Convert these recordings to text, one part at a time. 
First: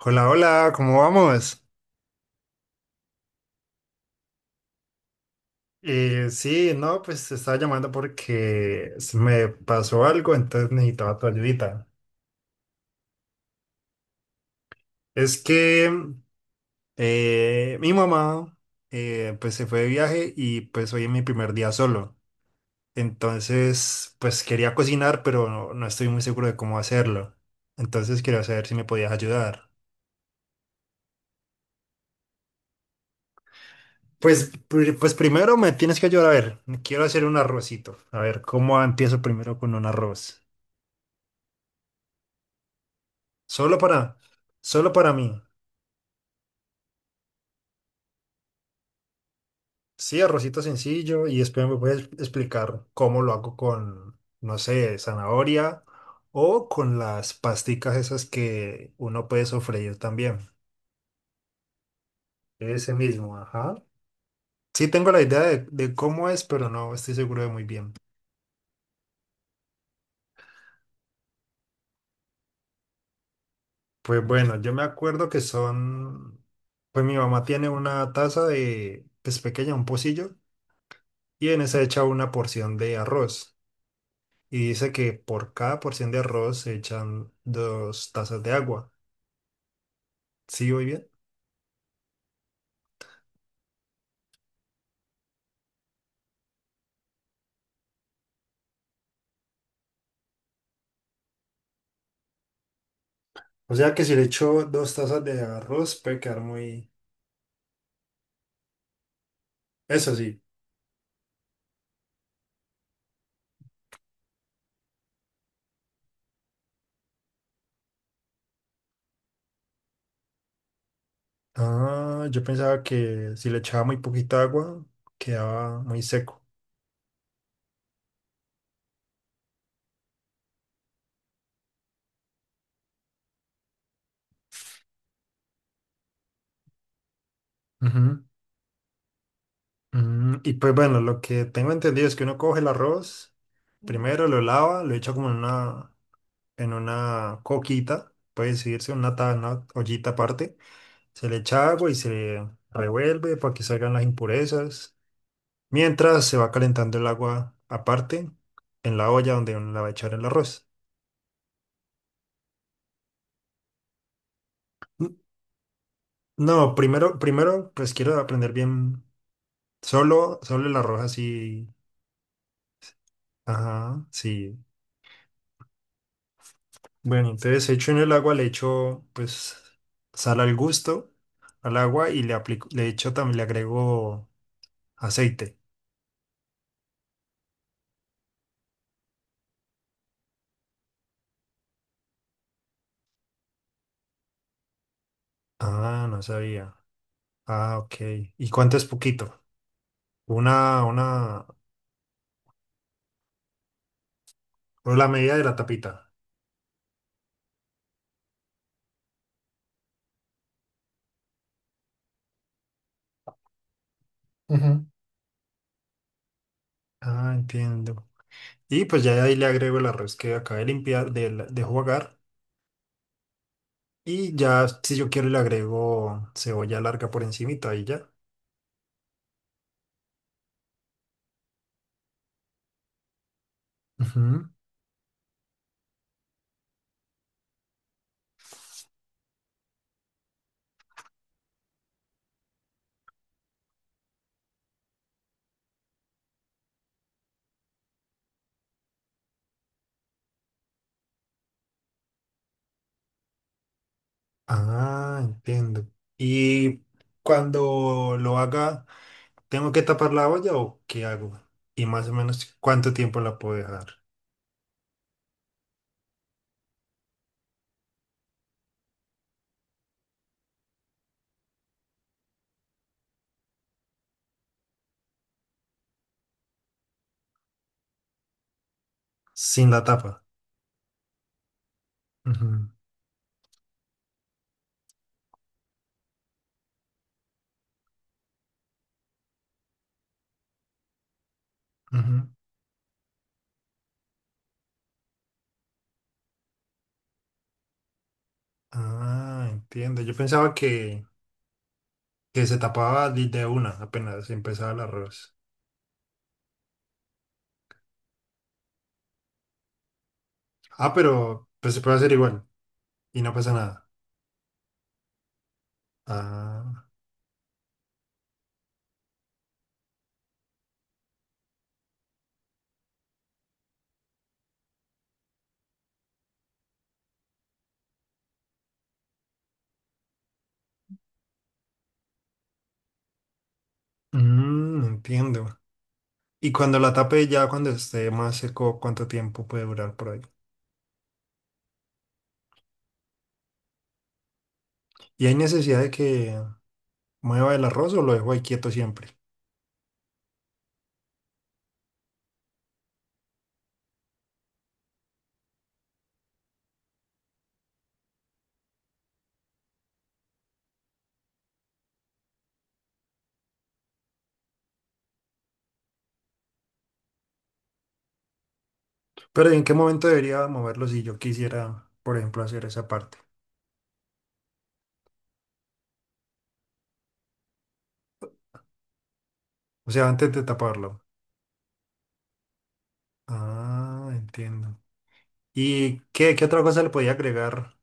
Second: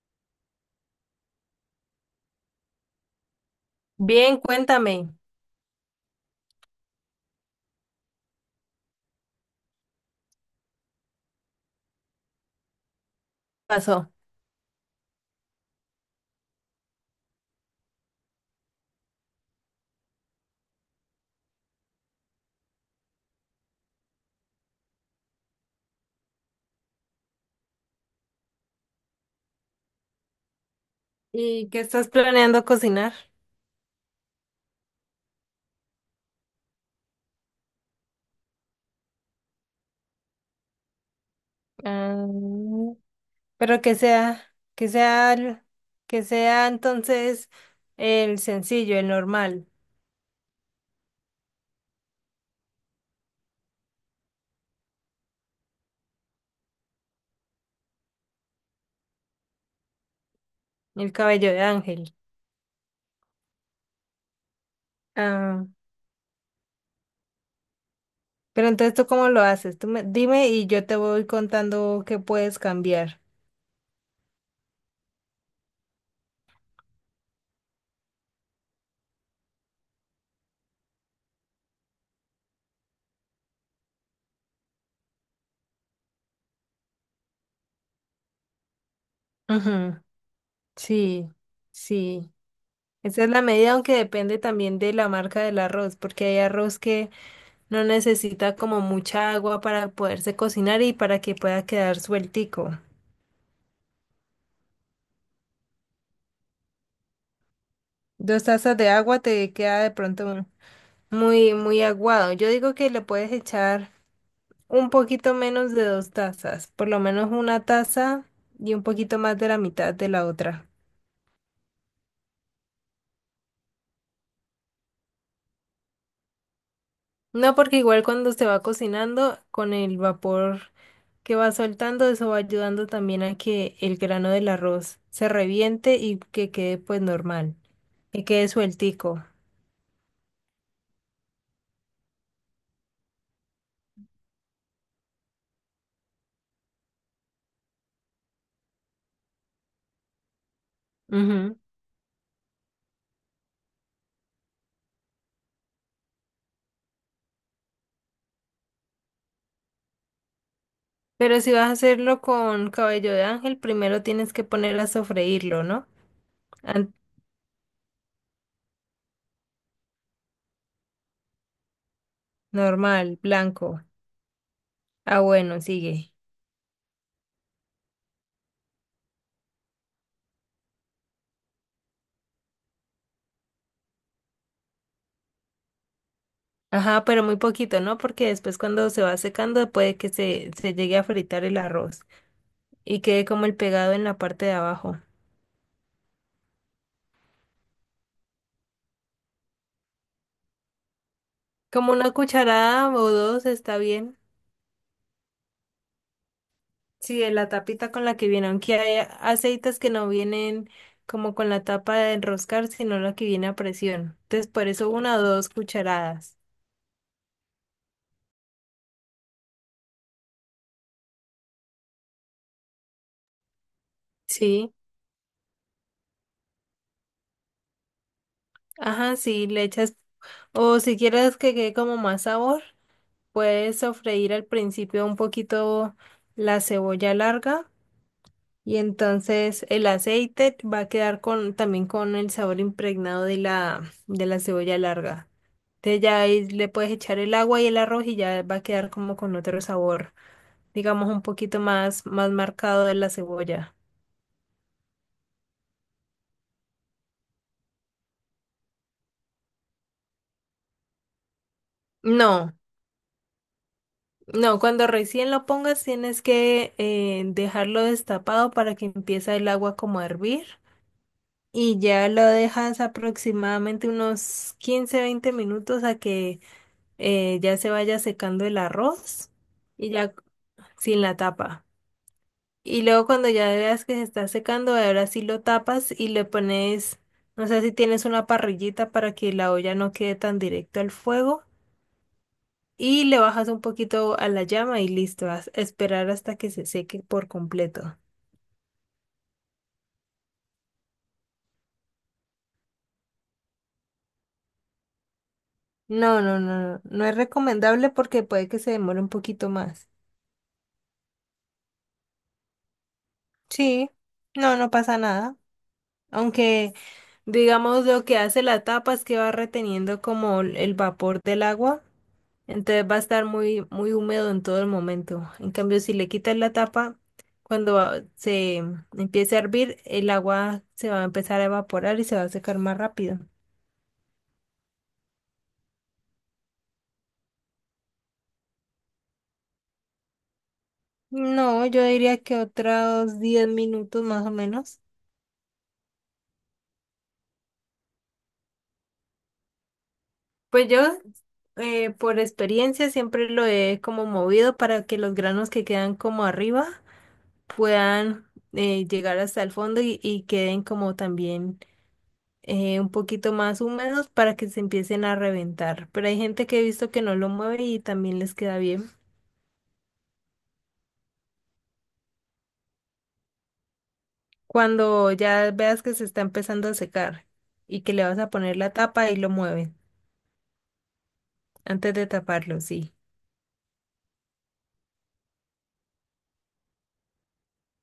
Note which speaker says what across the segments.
Speaker 1: Hola, hola, ¿cómo vamos?
Speaker 2: Bien, cuéntame, ¿qué
Speaker 1: Sí, no, pues te estaba llamando porque se me pasó algo, entonces necesitaba tu ayudita.
Speaker 2: pasó?
Speaker 1: Es que mi mamá pues se fue de viaje y pues hoy es mi primer día solo. Entonces, pues quería cocinar, pero no estoy muy seguro de cómo hacerlo. Entonces quería saber si me podías ayudar.
Speaker 2: ¿Y qué estás planeando cocinar?
Speaker 1: Pues, pues primero me tienes que ayudar a ver, quiero hacer un arrocito. A ver, ¿cómo empiezo primero con un arroz?
Speaker 2: Ah,
Speaker 1: Solo
Speaker 2: pero
Speaker 1: para,
Speaker 2: que
Speaker 1: solo para
Speaker 2: sea,
Speaker 1: mí.
Speaker 2: el- que sea entonces el sencillo, el normal,
Speaker 1: Sí, arrocito sencillo y después me puedes explicar cómo lo hago con, no sé, zanahoria o con las pasticas esas que uno puede sofreír también.
Speaker 2: el cabello de ángel.
Speaker 1: Ese mismo, ajá. Sí tengo la idea
Speaker 2: Ah,
Speaker 1: de cómo es, pero no estoy seguro de muy bien.
Speaker 2: pero entonces ¿tú cómo lo haces? Dime y yo te voy contando qué puedes cambiar.
Speaker 1: Pues bueno, yo me acuerdo que son, pues mi mamá tiene una taza de, pues pequeña, un pocillo, y en esa echa una porción de arroz. Y dice que por cada porción de arroz se echan dos tazas de agua.
Speaker 2: Ujú,
Speaker 1: ¿Sí voy bien?
Speaker 2: sí, sí. Esa es la medida, aunque depende también de la marca del arroz, porque hay arroz que no necesita como mucha agua para poderse cocinar y para que pueda quedar sueltico.
Speaker 1: O sea que si le echo dos tazas de arroz puede quedar muy...
Speaker 2: 2 tazas de agua te queda de
Speaker 1: Eso
Speaker 2: pronto
Speaker 1: sí.
Speaker 2: muy, muy aguado. Yo digo que le puedes echar un poquito menos de 2 tazas, por lo menos 1 taza y un poquito más de la mitad de la otra.
Speaker 1: Ah, yo pensaba que si le echaba muy poquita agua, quedaba muy seco.
Speaker 2: No, porque igual cuando se va cocinando, con el vapor que va soltando, eso va ayudando también a que el grano del arroz se reviente y que quede pues normal,
Speaker 1: Ujú.
Speaker 2: que quede sueltico.
Speaker 1: Y pues bueno, lo que tengo entendido es que uno coge el arroz, primero lo lava, lo echa como en una coquita, puede decirse, una, una ollita aparte. Se le
Speaker 2: Ujú.
Speaker 1: echa agua y se revuelve para que salgan las impurezas. Mientras se va calentando el agua aparte en la olla donde uno la va a echar el arroz.
Speaker 2: Pero si vas a hacerlo con cabello de ángel, primero tienes que poner a
Speaker 1: N-
Speaker 2: sofreírlo, ¿no?
Speaker 1: No,
Speaker 2: An-
Speaker 1: primero, pues quiero aprender bien solo, solo el arroz así.
Speaker 2: Normal, blanco.
Speaker 1: Ajá, sí.
Speaker 2: Ah, bueno, sigue.
Speaker 1: Bueno, entonces hecho en el agua, le echo pues sal al gusto al agua y le aplico, le echo también, le agrego aceite.
Speaker 2: Ajá, pero muy poquito, ¿no? Porque después cuando se va secando puede que se llegue a fritar el arroz y quede como el pegado en la parte de abajo.
Speaker 1: Ah, no sabía. Ah, ok. ¿Y cuánto es poquito? Una, una.
Speaker 2: Como 1 cucharada o 2 está bien.
Speaker 1: O la medida de la tapita.
Speaker 2: Sí, de la tapita con la que viene, aunque hay aceites que no vienen como con la tapa de enroscar, sino la que viene a presión. Entonces, por
Speaker 1: Ujú.
Speaker 2: eso 1 o 2 cucharadas.
Speaker 1: Ah, entiendo. Y pues ya de ahí le agrego el arroz que acabé de limpiar, de jugar. Y ya,
Speaker 2: Sí.
Speaker 1: si yo quiero, le agrego cebolla larga por encimita y ya.
Speaker 2: Ajá, sí, le echas, o si quieres que quede como más sabor, puedes sofreír al
Speaker 1: Ujú.
Speaker 2: principio un poquito la cebolla larga y entonces el aceite va a quedar con, también con el sabor impregnado de la cebolla larga. Entonces ya ahí le puedes echar el agua y el arroz y ya va a quedar como con otro sabor, digamos un poquito más, más marcado de la cebolla.
Speaker 1: Ah, entiendo. Y cuando lo haga, ¿tengo que tapar la olla o qué hago? Y más o
Speaker 2: No.
Speaker 1: menos, ¿cuánto tiempo la puedo dejar
Speaker 2: No, cuando recién lo pongas tienes que dejarlo destapado para que empiece el agua como a hervir y ya lo dejas aproximadamente unos 15-20 minutos a que ya se vaya secando el arroz
Speaker 1: sin la
Speaker 2: y ya
Speaker 1: tapa?
Speaker 2: sin la tapa.
Speaker 1: Ujú,
Speaker 2: Y luego cuando ya veas que se está secando, ahora sí lo tapas y le pones, no sé si tienes una parrillita para que la olla no quede tan directo al fuego.
Speaker 1: ujú.
Speaker 2: Y le bajas un poquito a la llama y listo, vas a esperar hasta que se seque por completo.
Speaker 1: Ah, entiendo. Yo pensaba que se tapaba de una apenas empezaba el arroz.
Speaker 2: No, no, no, no, no es recomendable porque puede que se demore un poquito más.
Speaker 1: Ah, pero pues se puede hacer igual y no pasa nada.
Speaker 2: Sí, no, no pasa nada. Aunque,
Speaker 1: Ah,
Speaker 2: digamos, lo que hace la tapa es que va reteniendo como el vapor del agua, entonces va a estar muy, muy húmedo en todo el momento. En cambio, si le quitas la tapa, cuando se empiece a hervir, el agua se va a empezar a evaporar y se va a secar más rápido.
Speaker 1: mm, entiendo. Y cuando la tape ya cuando esté más seco, ¿cuánto tiempo puede durar por ahí?
Speaker 2: No, yo diría que otros 10 minutos más o menos.
Speaker 1: ¿Y hay necesidad de que mueva el arroz o lo dejo ahí quieto siempre?
Speaker 2: Pues yo, por experiencia, siempre lo he como movido para que los granos que quedan como arriba puedan llegar hasta el fondo y queden como también un poquito más húmedos para que se empiecen a reventar. Pero hay gente que he visto que no lo mueve y también les queda bien.
Speaker 1: Pero ¿en qué momento debería moverlo si yo quisiera, por ejemplo, hacer esa parte?
Speaker 2: Cuando ya veas que se está empezando a secar y que le vas a poner la tapa y lo mueven
Speaker 1: O sea, antes de taparlo.
Speaker 2: antes de taparlo, sí.
Speaker 1: Ah, entiendo. ¿Y qué otra cosa le podía agregar?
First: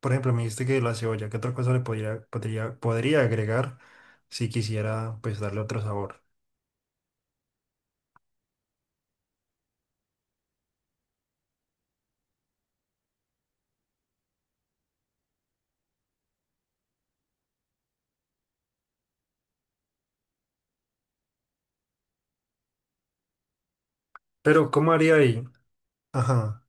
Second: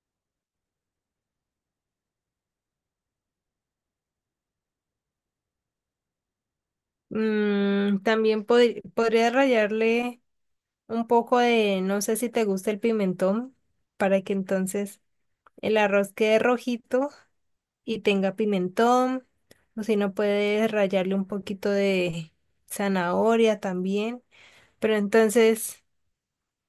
Speaker 1: Por ejemplo, me dijiste que la cebolla, ¿qué otra cosa le podría agregar si quisiera pues darle otro sabor?
Speaker 2: Mm, también podría rallarle un poco de, no sé si te gusta el pimentón, para que entonces el arroz quede rojito y tenga pimentón, o si no puedes rallarle un poquito de zanahoria también,
Speaker 1: Pero, ¿cómo
Speaker 2: pero
Speaker 1: haría ahí?
Speaker 2: entonces
Speaker 1: Ajá.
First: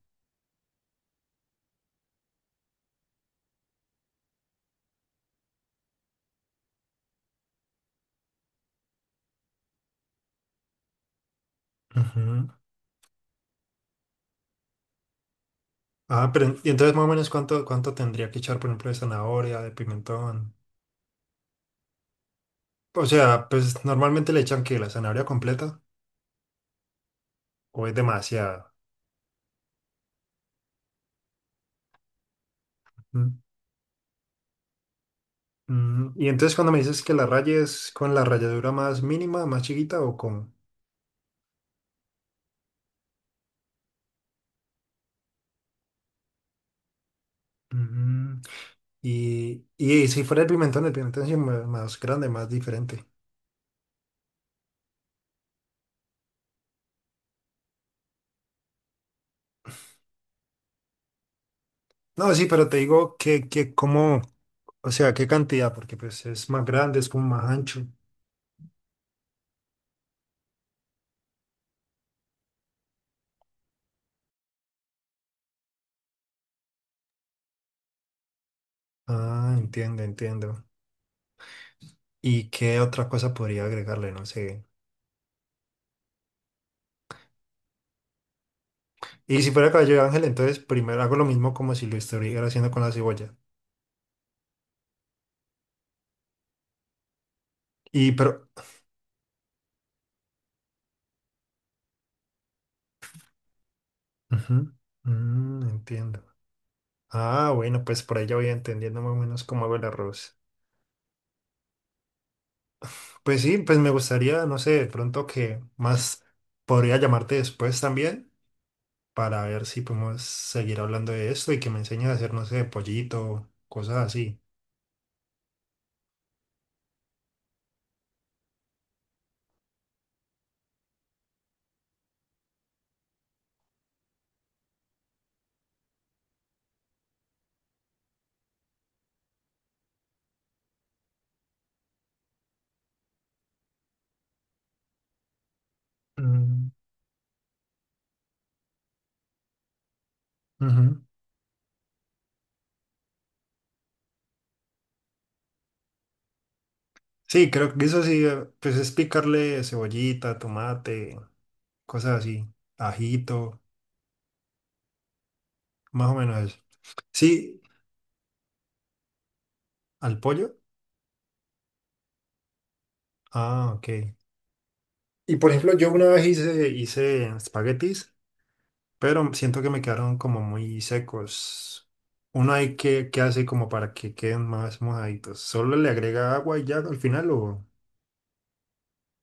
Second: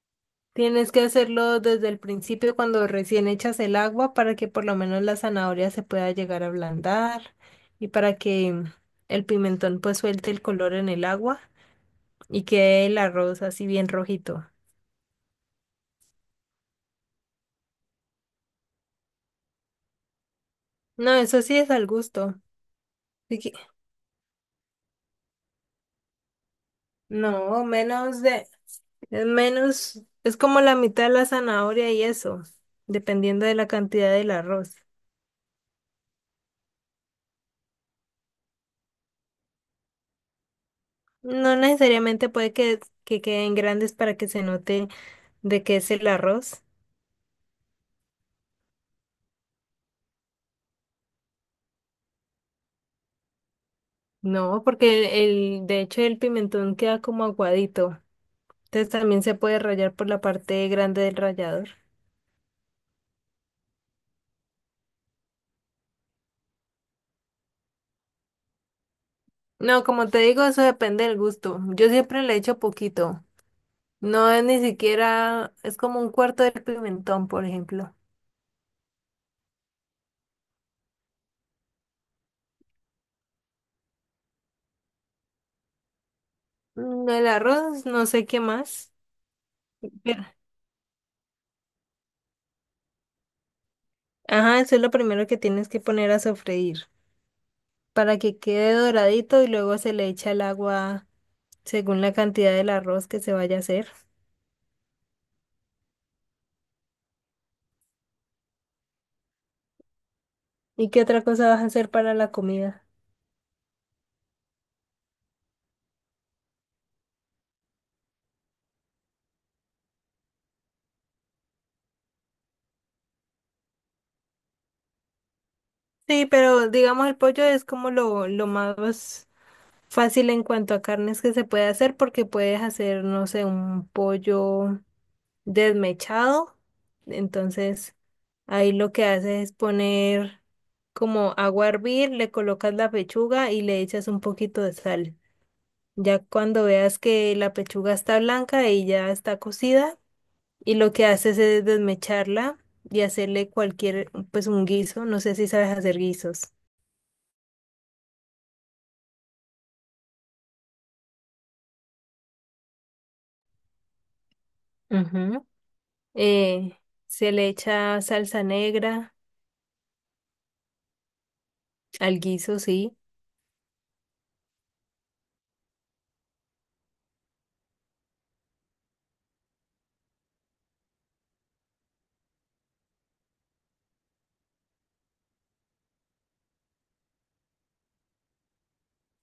Speaker 2: tienes que hacerlo desde el principio cuando recién echas el agua para que por lo menos la zanahoria se pueda llegar a ablandar y para que el pimentón pues suelte el color en el agua y
Speaker 1: Ujú.
Speaker 2: quede el arroz así bien rojito.
Speaker 1: Ah, pero y entonces más o menos cuánto tendría que echar, por ejemplo, de zanahoria, de pimentón.
Speaker 2: No, eso sí es al gusto.
Speaker 1: O
Speaker 2: Así
Speaker 1: sea,
Speaker 2: que-
Speaker 1: pues normalmente le echan que la zanahoria completa
Speaker 2: No,
Speaker 1: o es
Speaker 2: menos de,
Speaker 1: demasiada.
Speaker 2: es menos, es como la mitad de la zanahoria y eso,
Speaker 1: Mm,
Speaker 2: dependiendo de la cantidad del arroz.
Speaker 1: mm. Y entonces cuando me dices que la raya es con la ralladura más mínima, más chiquita o con...
Speaker 2: No necesariamente puede que queden grandes para que se note de qué es el arroz.
Speaker 1: Y, y si fuera el pimentón sí más grande, más diferente.
Speaker 2: No, porque de hecho el pimentón queda como aguadito. Entonces también se puede rallar por la parte grande del rallador.
Speaker 1: No, sí, pero te digo que como, o sea, qué cantidad, porque pues es más grande, es como más ancho.
Speaker 2: No, como te digo, eso depende del gusto. Yo siempre le echo poquito. No es ni siquiera, es como un cuarto del pimentón, por ejemplo.
Speaker 1: Ah, entiendo, entiendo. ¿Y qué otra cosa podría agregarle? No sé.
Speaker 2: Mm, el arroz, no sé qué más.
Speaker 1: Y si fuera cabello de ángel,
Speaker 2: Pero-
Speaker 1: entonces primero hago lo mismo como si lo estuviera haciendo con la cebolla.
Speaker 2: Ajá, eso es lo primero que tienes que poner a sofreír
Speaker 1: Y
Speaker 2: para que
Speaker 1: pero...
Speaker 2: quede doradito y luego se le echa el agua según la cantidad del arroz que se vaya a hacer.
Speaker 1: Ujú. Mm, entiendo. Ah, bueno, pues por ahí ya voy entendiendo más o menos cómo hago el arroz.
Speaker 2: ¿Y qué otra cosa vas a hacer para la comida?
Speaker 1: Pues sí, pues me gustaría, no sé, de pronto que más podría llamarte después también para ver si podemos seguir hablando de esto y que me enseñes a hacer, no sé, pollito, cosas así.
Speaker 2: Sí, pero digamos el pollo es como lo más fácil en cuanto a carnes que se puede hacer porque puedes hacer, no sé, un pollo desmechado. Entonces, ahí lo que haces es poner como agua a hervir, le colocas la pechuga y le echas un poquito de sal. Ya cuando
Speaker 1: Mm,
Speaker 2: veas que la pechuga está blanca y ya está cocida, y lo
Speaker 1: ujú.
Speaker 2: que haces es desmecharla y hacerle cualquier, pues un guiso, no sé si sabes hacer guisos.
Speaker 1: Sí, creo que eso sí, pues es picarle cebollita, tomate, cosas así, ajito,
Speaker 2: Ujú.
Speaker 1: más o menos eso.
Speaker 2: Eh, Se le
Speaker 1: Sí,
Speaker 2: echa salsa negra
Speaker 1: al pollo.
Speaker 2: al guiso, sí.
Speaker 1: Ah, ok. Y por ejemplo, yo una vez hice espaguetis, pero siento que me quedaron como muy secos. Uno hay que hace como para que queden más mojaditos. Solo le agrega agua y ya al final o...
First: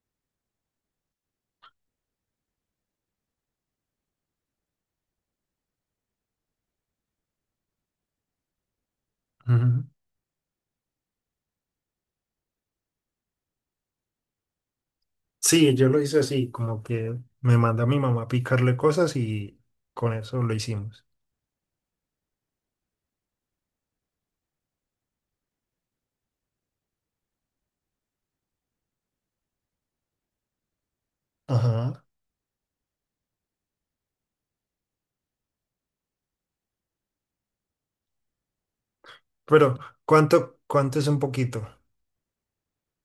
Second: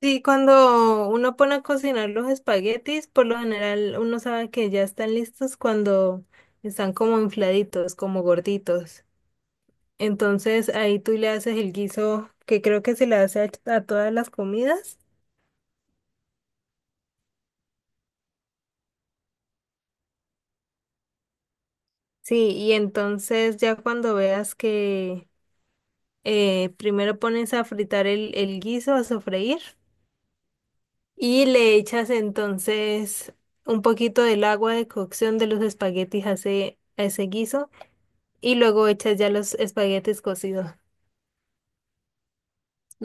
Speaker 2: Sí, cuando uno pone a cocinar los espaguetis, por lo general uno sabe que ya están listos cuando están como infladitos, como gorditos.
Speaker 1: Ujú.
Speaker 2: Entonces ahí tú le haces el guiso que creo que se le hace a todas las comidas.
Speaker 1: Sí, yo lo hice así, como que me manda mi mamá a picarle cosas y con eso lo hicimos.
Speaker 2: Sí, y entonces ya cuando veas que primero pones a fritar el guiso, a sofreír, y le
Speaker 1: Ajá.
Speaker 2: echas entonces un poquito del agua de cocción de los espaguetis a ese guiso y luego echas ya los
Speaker 1: Pero,
Speaker 2: espaguetis
Speaker 1: ¿cuánto,
Speaker 2: cocidos.
Speaker 1: cuánto es un poquito?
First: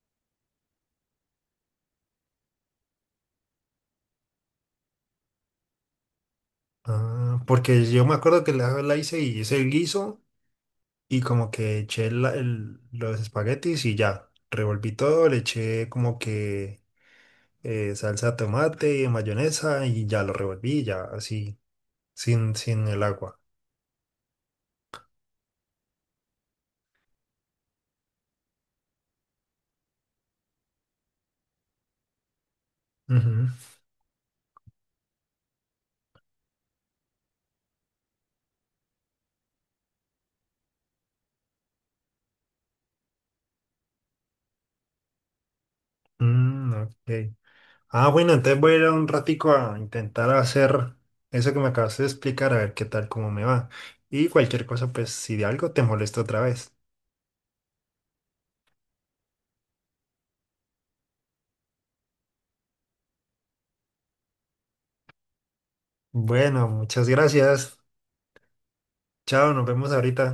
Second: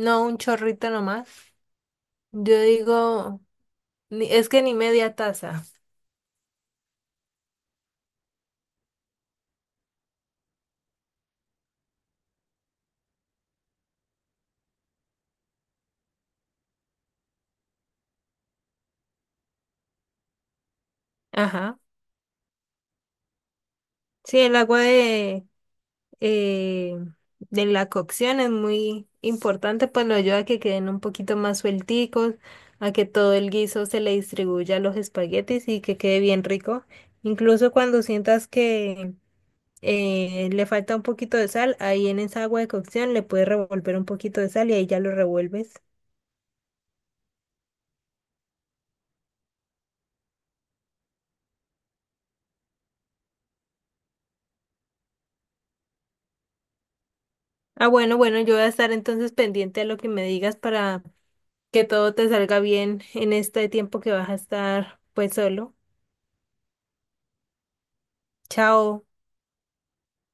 Speaker 2: No un chorrito nomás. Yo digo, es que ni media taza.
Speaker 1: Ah, porque yo me acuerdo que la hice y hice el guiso y como que eché los espaguetis y ya. Revolví todo, le eché como que salsa de tomate, mayonesa y ya lo revolví, ya así,
Speaker 2: Ajá.
Speaker 1: sin el agua.
Speaker 2: Sí, el agua eh, de la cocción es muy importante, pues lo ayuda a que queden un poquito más suelticos, a que todo el
Speaker 1: Ujú.
Speaker 2: guiso se le distribuya a los espaguetis y que quede bien rico. Incluso cuando sientas que le falta un poquito de sal, ahí en esa agua de cocción le puedes revolver un poquito de sal y ahí ya lo revuelves.
Speaker 1: Mm, ok. Ah, bueno, entonces voy a ir un ratico a intentar hacer eso que me acabaste de explicar, a ver qué tal, cómo me va. Y cualquier cosa, pues si de algo te molesto otra vez.
Speaker 2: Ah, bueno, bueno, yo voy a estar entonces pendiente a lo que me digas para que todo te salga bien en este tiempo que vas a estar pues solo.
Speaker 1: Bueno, muchas gracias.
Speaker 2: Chao.
Speaker 1: Chao, nos vemos ahorita.